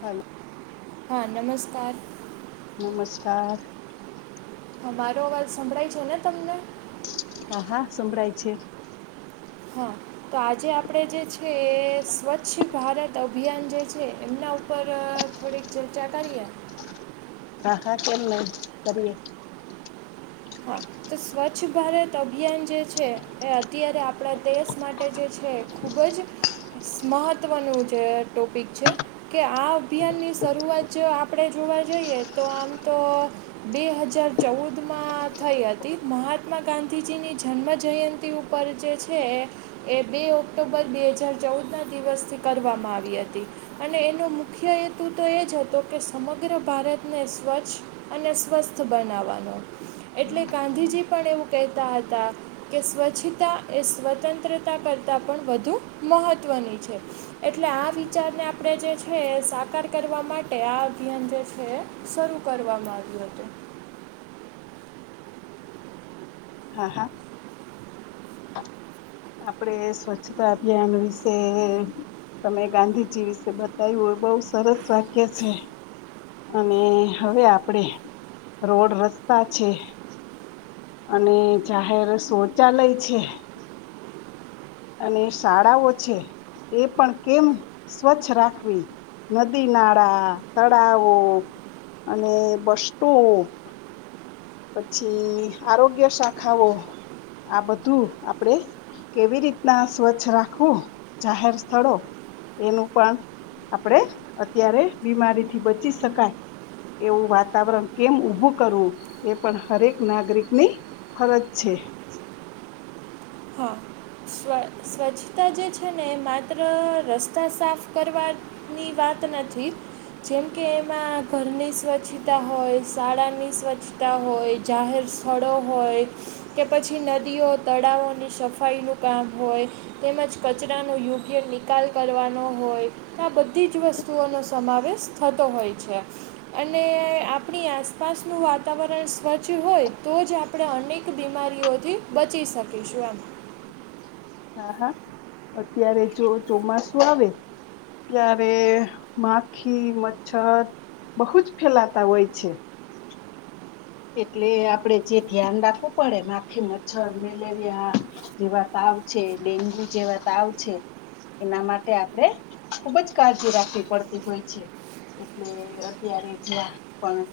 હેલ હા નમસ્કાર. નમસ્કાર. મારો અવાજ સંભળાય છે ને તમને. હા હા સંભળાય છે. હા. તો આજે આપણે જે છે એ સ્વચ્છ ભારત અભિયાન જે છે એમના ઉપર થોડીક ચર્ચા કરીએ. હા હા કેમ નહી કરીએ. હા. તો સ્વચ્છ ભારત અભિયાન જે છે એ અત્યારે આપણા દેશ માટે જે છે ખૂબજ મહત્ત્વનું જે ટોપિક છે. કે આ અભિયાનની શરૂઆત જો આપણેે જોવા જઈએ તો આમ તો બે હજાર ચૌદમા થઈ હતી, મહાત્મા ગાંધીજીની જન્મજયંતિ ઉપર જે છે એ એ બે ઓક્ટોબર બે હજાર ચૌદ ના દિવસથી કરવામાં આવી હતી. અને એનો મુખ્ય હેતુ તો એ જ હતો કે સમગ્ર ભારતને સ્વચ્છ અને સ્વસ્થ બનાવવાનો. એટલે ગાંધીજી પણ એવું કહેતા હતા. કે સ્વચ્છતા એ સ્વતંત્રતા કરતાં પણ વધુ મહત્ત્વની છે. એટલે આ વિચારને આપણે જે છે સાકાર કરવા માટે આ અભિયાન છે. શરૂ કરવામાં આવ્યું હતું. હા, હા. આપણે સ્વચ્છતા અભિયાન વિશે તમે ગાંધીજી વિશે બતાવ્યું, એ બહુ સરસ વાક્ય છે. અને હવે આપણે રોડ રસ્તા છે. અને જાહેર શૌચાલય છે. અને શાળાઓ છે એ પણ કેમ સ્વચ્છ રાખવી નદી-નાળા, તળાવો અને [unintelligible] પછી આરોગ્ય શાખાઓ આ બધું આપણે કેવી રીતના સ્વચ્છ રાખવું જાહેર સ્થળો એનું પણ આપણેે અત્યારે બીમારીથી બચી શકાય એવું વાતાવરણ કેમ ઊભું કરવું એ પણ હરેક નાગરિકની ફરજ છે. હા. સ્વ સ્વચ્છતા જે છે ને એ માત્ર રસ્તા સાફ કરવા ની વાત નથી. જેમ કે એમાં ઘરની સ્વચ્છતા હોય, શાળાની સ્વચ્છતા હોય જાહેર સ્થળો હોય, કે પછી નદીઓ, તળાવોની સફાઈનું કામ હોય, તેમજ કચરાનો યોગ્ય નિકાલ કરવાનો હોય આ બધી જ વસ્તુઓનો સમાવેશ થતો હોય છે. અને આપણી આસપાસનું વાતાવરણ સ્વચ્છ હોય તો જ આપ પણે અનેક બીમારીઓથી બચી શકીશું એમ. હા, હા. અત્યારે જો ચોમાસું આવે ત્યારે માખી, મચ્છર બહુ જ ફેલાતા હોય છે. એટલે આપણેે જે ધ્યાન રાખવું પડે માખી, મચ્છર, મેલેરિયા જેવા તાવ છે, ડેન્ગ્યુ જેવા તાવ છે એના માટે આપણે ખુબ જ કાળજી રાખવી પડતી હોય છે. એટલે અત્યારે જ્યાં પણ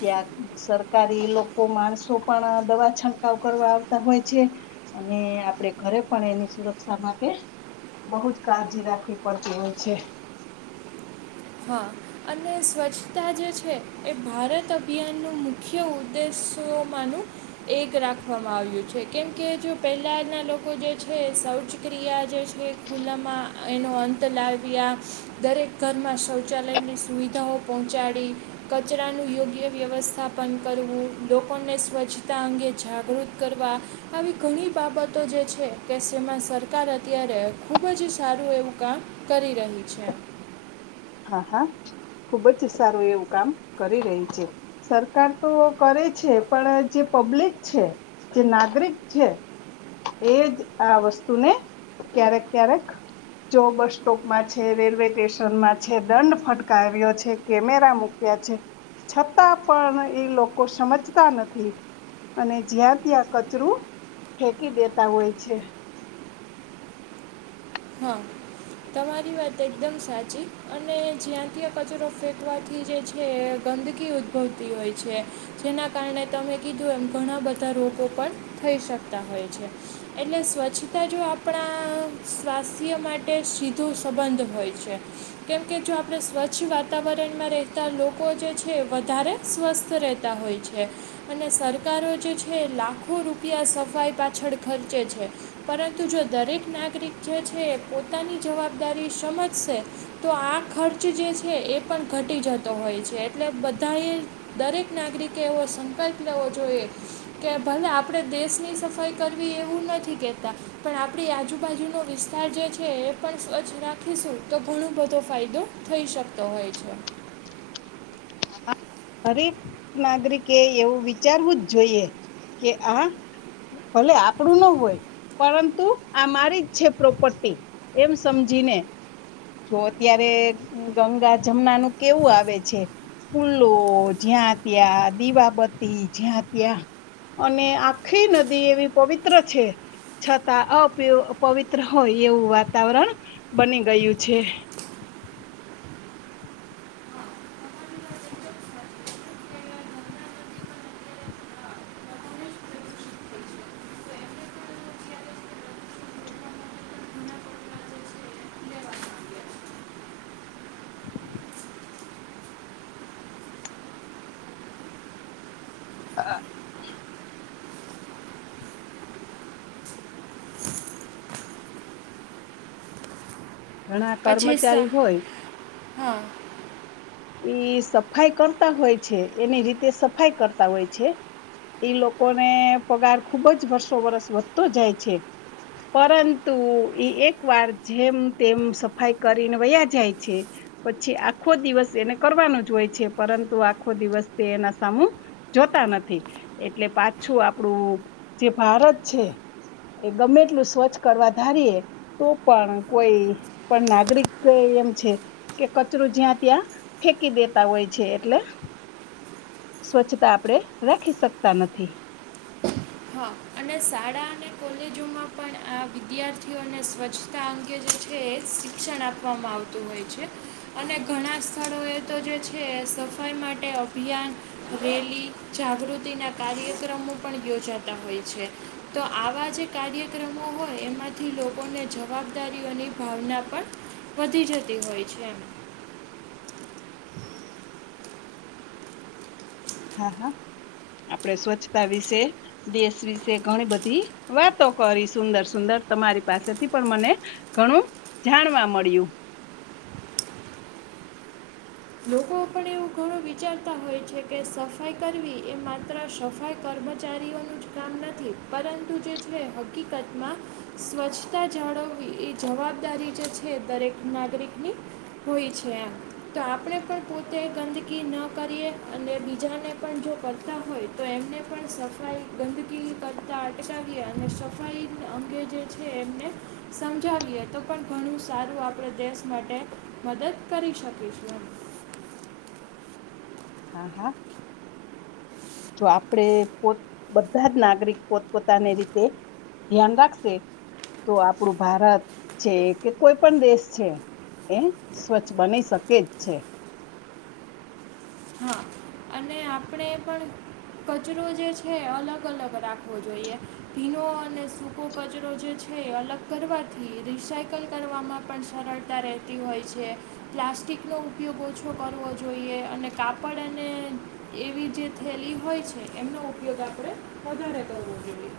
ત્યાં સર કારી ઈ લોકો માણસો પણ દવા છંટકાવ કરવા આવતા હોય છે. અને આપણે ઘરે પણ એની સુરક્ષા માટે બહુ જ કાળજી રાખવી પડતી હોય છે. હા. અને સ્વચ્છતા જે છે એ ભારત અભિયાનનું મુખ્ય ઉદ્દેશોમાંનું એક રાખવામાં આવ્યું છે. કેમ કે જો પહેલાના લોકો જે છે, એ શૌચક્રિયા જે છે ખુલ્લામાં એનો અંત લાવ્યા, દરેક ઘરમાં શૌ ચાલયની સુવિધાઓ પહોંચાડી. કચરાનું યોગ્ય વ્યવસ્થાપન કરવું, લોકોને સ્વચ્છતા અંગે જાગૃત કરવા આવી ઘણી બાબતો જે છે કે શેમાં સરકાર અત્યારે ખૂબ જ સારું એવું કામ કરી રહી છે એમ. હા, હા. ખુબ જ સારું એવું કામ કરી રહી છે. સરકાર તો કરે છે, પણ જે પબ્લિક છે જે નાગરિક છે એ જ આ વસ્તુને ક્યારેક-કયારેક જો બસ-સ્ટોપમાં છે, રેલવે સ્ટેશનમાં છે, દંડ ફટકાવ્યો છે, કેમેરા મૂક્યા છે છતાં પણ ઈ લોકો સમજતા નથી. અને જ્યાં-ત્યાં કચરું ફેકી દેતા હોય છે. હા. તમારી વાત એકદમ સાચી અને જ્યાં-ત્યં કચરો ફેંકવાથી જે કે ગંદકી ઉદ્ભવતી હોય છે. જેના કારણે તમે કીધું એમ, ઘણા બધા રોગો પણ થઈ શકતા હોય છે. એટલે સ્વચ્છતા જો આપણા સ્વાસ્થ્ય માટે શીધું સંબંધ હોય છે. કેમ કે જો આપણે સ્વચ્છ વાતાવરણમાં રહેતા લોકો જે છે, વધારે સ્વસ્થ રે હેતા હોય છે. અને સરકારો જે છે, લાખો રૂપિયા સફાઈ પાછળ ખર્ચે છે. પરંતુ જો દરેક નાગરિક જ છે, એ પોતાની જવાબદારી શમજસે. તો આ ખર્જ જે છે, એ પણ ઘટી જતો હોય છે એટલે બધા એ દરેક નાગરિકે એવો સંકલ્પ લેવો જોયે. કે ભલે આપણેે દેશની સફાઈ કરવી એવું નથી કેતા, પણ આપણી આજુ-બાજુ ઓ વિસ્તાર જે છે એ પણ સ્વચ્છ રાખીશું, તો ઘણો બધો ફાયદો થઈ શકતો હોય છે. હરેક, નાગરિકે એવું વિચારવું જ જોઈએ કે આ ભલે, આપડું ન હોય. પરંતુ આ મારી જ છે પ્રોપર્ટી, એમ સમજીને. જો અત્યારે ગંગા-ઝમનાનું કેવું આવે છે. લો જ્યાં ત્યાં દીવાબત્તી જ્યાં ત્યાં અને આખી નદી એવી પવિત્ર છે. છતાં અપ્રિયુ પવિત્ર હોય, એવું વાતાવરણ બની ગયું છે. લેવામાં આવ્યા છે અ ઘણા પછી સા કર્મચારી હોય. હા. ઇ સફાઈ કરતા હોય છે, એની રીતે સફાઈ કરતા હોય છે. ઈ લોકોને પગાર ખુબ જ વર્ષો વરસ વધતો જાય છે. પરંતુ એ એક વાર જેમ-તેમ સફાઈ કરીને વયા જાય છે. પછી આખો દિવસ એને કરવાનું જ હોય છે પરંતુ આખો દિવસ તે એના સામું જોતા નથી એટલે પાછું આપણું જે ભારત છે. ગમે એટલું સ્વચ્છ કરવા ધારીએ તો પણ કોઈ પણ નાગરિક એમ છે કે, કચરો જ્યાં ત્યાં ફેકી દેતા હોય છે એટલે સ્વચ્છતા આપડે રાખી શકતા નથી. [inaudible] હા અને શાળા અને કોલેજોમાં પણ આ વિદ્યાર્થીઓને સ્વચ્છ તા અંગે જે છે, એ શિક્ષણ આપવામાં આવતું હોય છે. અને ઘણા સ્થળોએ તો જે છે, એ ફાઈ માટે અભિયાન રેલી, જાગૃતિના કાર્યક્રમો પણ યોજાતા હોય છે. તો આવા જે કાર્યક્રમો હોય, એમાંથી લોકોને જવાબદારીઓની ભાવના પણ વધી જતી હોય છે. હા, હા. આપડે સ્વચ્છતા વિશે દેસ વિસે ઘણી બધી વાતો કરી સુંદર-સુંદર, તમારી પાસેથી પણ મને ઘણું જાણવા મળ્યું. લોકો પણ એવું ઘણું વિચારતા હોય છે કે સફાઈ કરવી એ માત્ર સફાઈ કર્મચારીઓનું કામ નથી પરંતુ જે છે હકીકતમાં સ્વચ્છતા જાળવવી એ જવાબદારી જે છે, દરેક નાગરિકની હોય છે એમ. તો આપણે પણ પોતે ગંદકી ન કરીએ અને બીજાને પણ જો કરતા હોય તો એમને પણ સ ફાઈ ગંદકી કરતા અટકાવીએ અને સફાઈ અંગે જે છે એમને સમજાવીએ તો પણ ઘણું સારું આપણે દેશ માટે મદદ કરી શકીશું. એમ હા હા. જો આપડે પોત બધા જ નાગરિક પોતપોતાની રીતે ધ્યાન રાખશે તો આપડું ભારત છે કે કોઈ પણ દેશ છે એ સ્વચ્છ બની શકે જ છે. હા અને આપણે પણ કચરો જે છે અલગ-અલગ રાખવો જોઈએ. ભીનો અને સૂકો કચરો જે છે અલગ કરવાથી રિસાયકલ કરવાવામાં પણ સરળતા રહેતી હોય છે. પ્લાસ્ટિકનો ઉપયોગ ઓછો કરવો જોઈએ અને કાપડ અ ને એવી જે થેલી હોય છે. એમનો ઉપયોગ આપડે વધારે કરવો જોઈએ.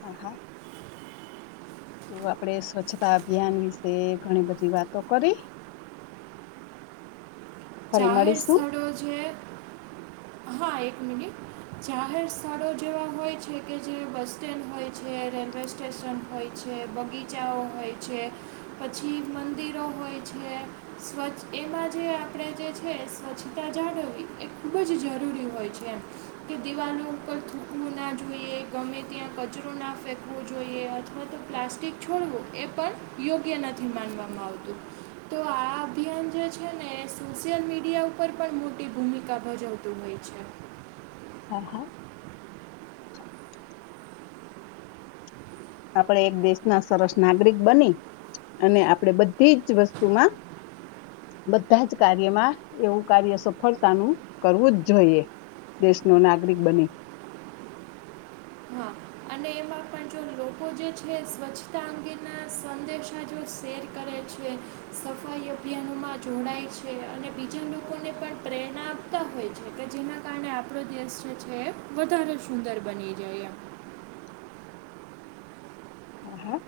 હા હા. તો આપડે સ્વચ્છતા અભિયાન વિશે ઘણી બધી વાતો કરી. ફરી જાહેર મળીશું સ્થળો છે. હા, એક મિનિટ જાહેર સ્થળો જેવા હોય છે કે જે બસ સ્ટેન્ડ હોય છે, રેલવે સ્ટેશન હોય છે, બગીચાઓ હોય છે પછી મંદિરો હોય છે. સ્વચ્છ એમાં જે આપણેે જે છે સ્વચ્છતા જાળવી ખૂબ જ જરૂરી હોય છે એમ. કે દિવાલો ઉપર થૂકવું ના જોઈએ, ગમે ત્યાં કચરો ના ફેંકવો જોઈએ અથવા તો પ્લાસ્ટિક છોડવું એ પણ યોગ્ય નથી માનવામાં આવતું. તો આ અભિયાન જે છે ને એ સોશિયલ મીડિયા ઉપર પણ મોટી ભૂમિકા ભજવતું હોય છે. હા હા. આપણે એક દેશના સરસ નાગરિક બની અને આપડે બધી જ વસ્તુમાં બધા જ કાર્યમાં એવુ કાર્ય સફળતાનું કરવું જ જોઈએ. દેશનો નાગરિક બની. હા અને એમાં પણ જો લોકો જે છે સ્વચ્છતા અંગેના સંદેશા જો શેર કરે છે, સફાઈ અભિયાનોમાં જોડાય છે અને બીજા લોકોને પણ પ્રેરણા આપતા હોય છે. કે જેના કારણે આપણો દેશ જે છે એ વધારે સુંદર બની જાય એમ. હા, હા.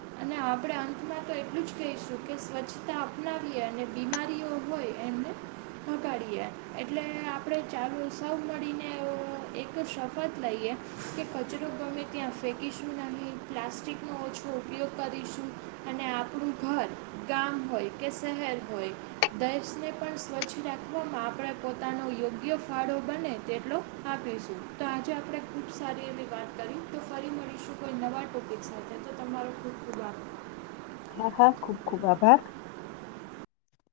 એમ અને આપણે અંતમાં તો એટલું જ કહીશું કે સ્વચ્છતા અપનાવીએ અને બીમારીઓ હોય એમને ભગાડીએ એટલે આપણે ચાલો સૌ મળીને એ એક શપથ લઈએ કે કચરો ગમે ત્યાં ફેંકીશું નહીં, પ્લાસ્ટિકનો ઓછો ઉપયોગ કરીશું અને આપણું ઘર ગામ હોય કે શહેર હોય દેશને પણ સ્વચ્છ રાખવામાં આપણે પોતાનો યોગ્ય ફાળો બને તેટલો આપીશું. તો આજે આપણે ખૂબ સારી એવી વાત કરી. તો ફરી મળીશું કોઈ નવા ટોપિક સાથે. તો તમારો ખૂબ ખૂબ આભાર. હા, હા. ખુબ ખુબ આભાર.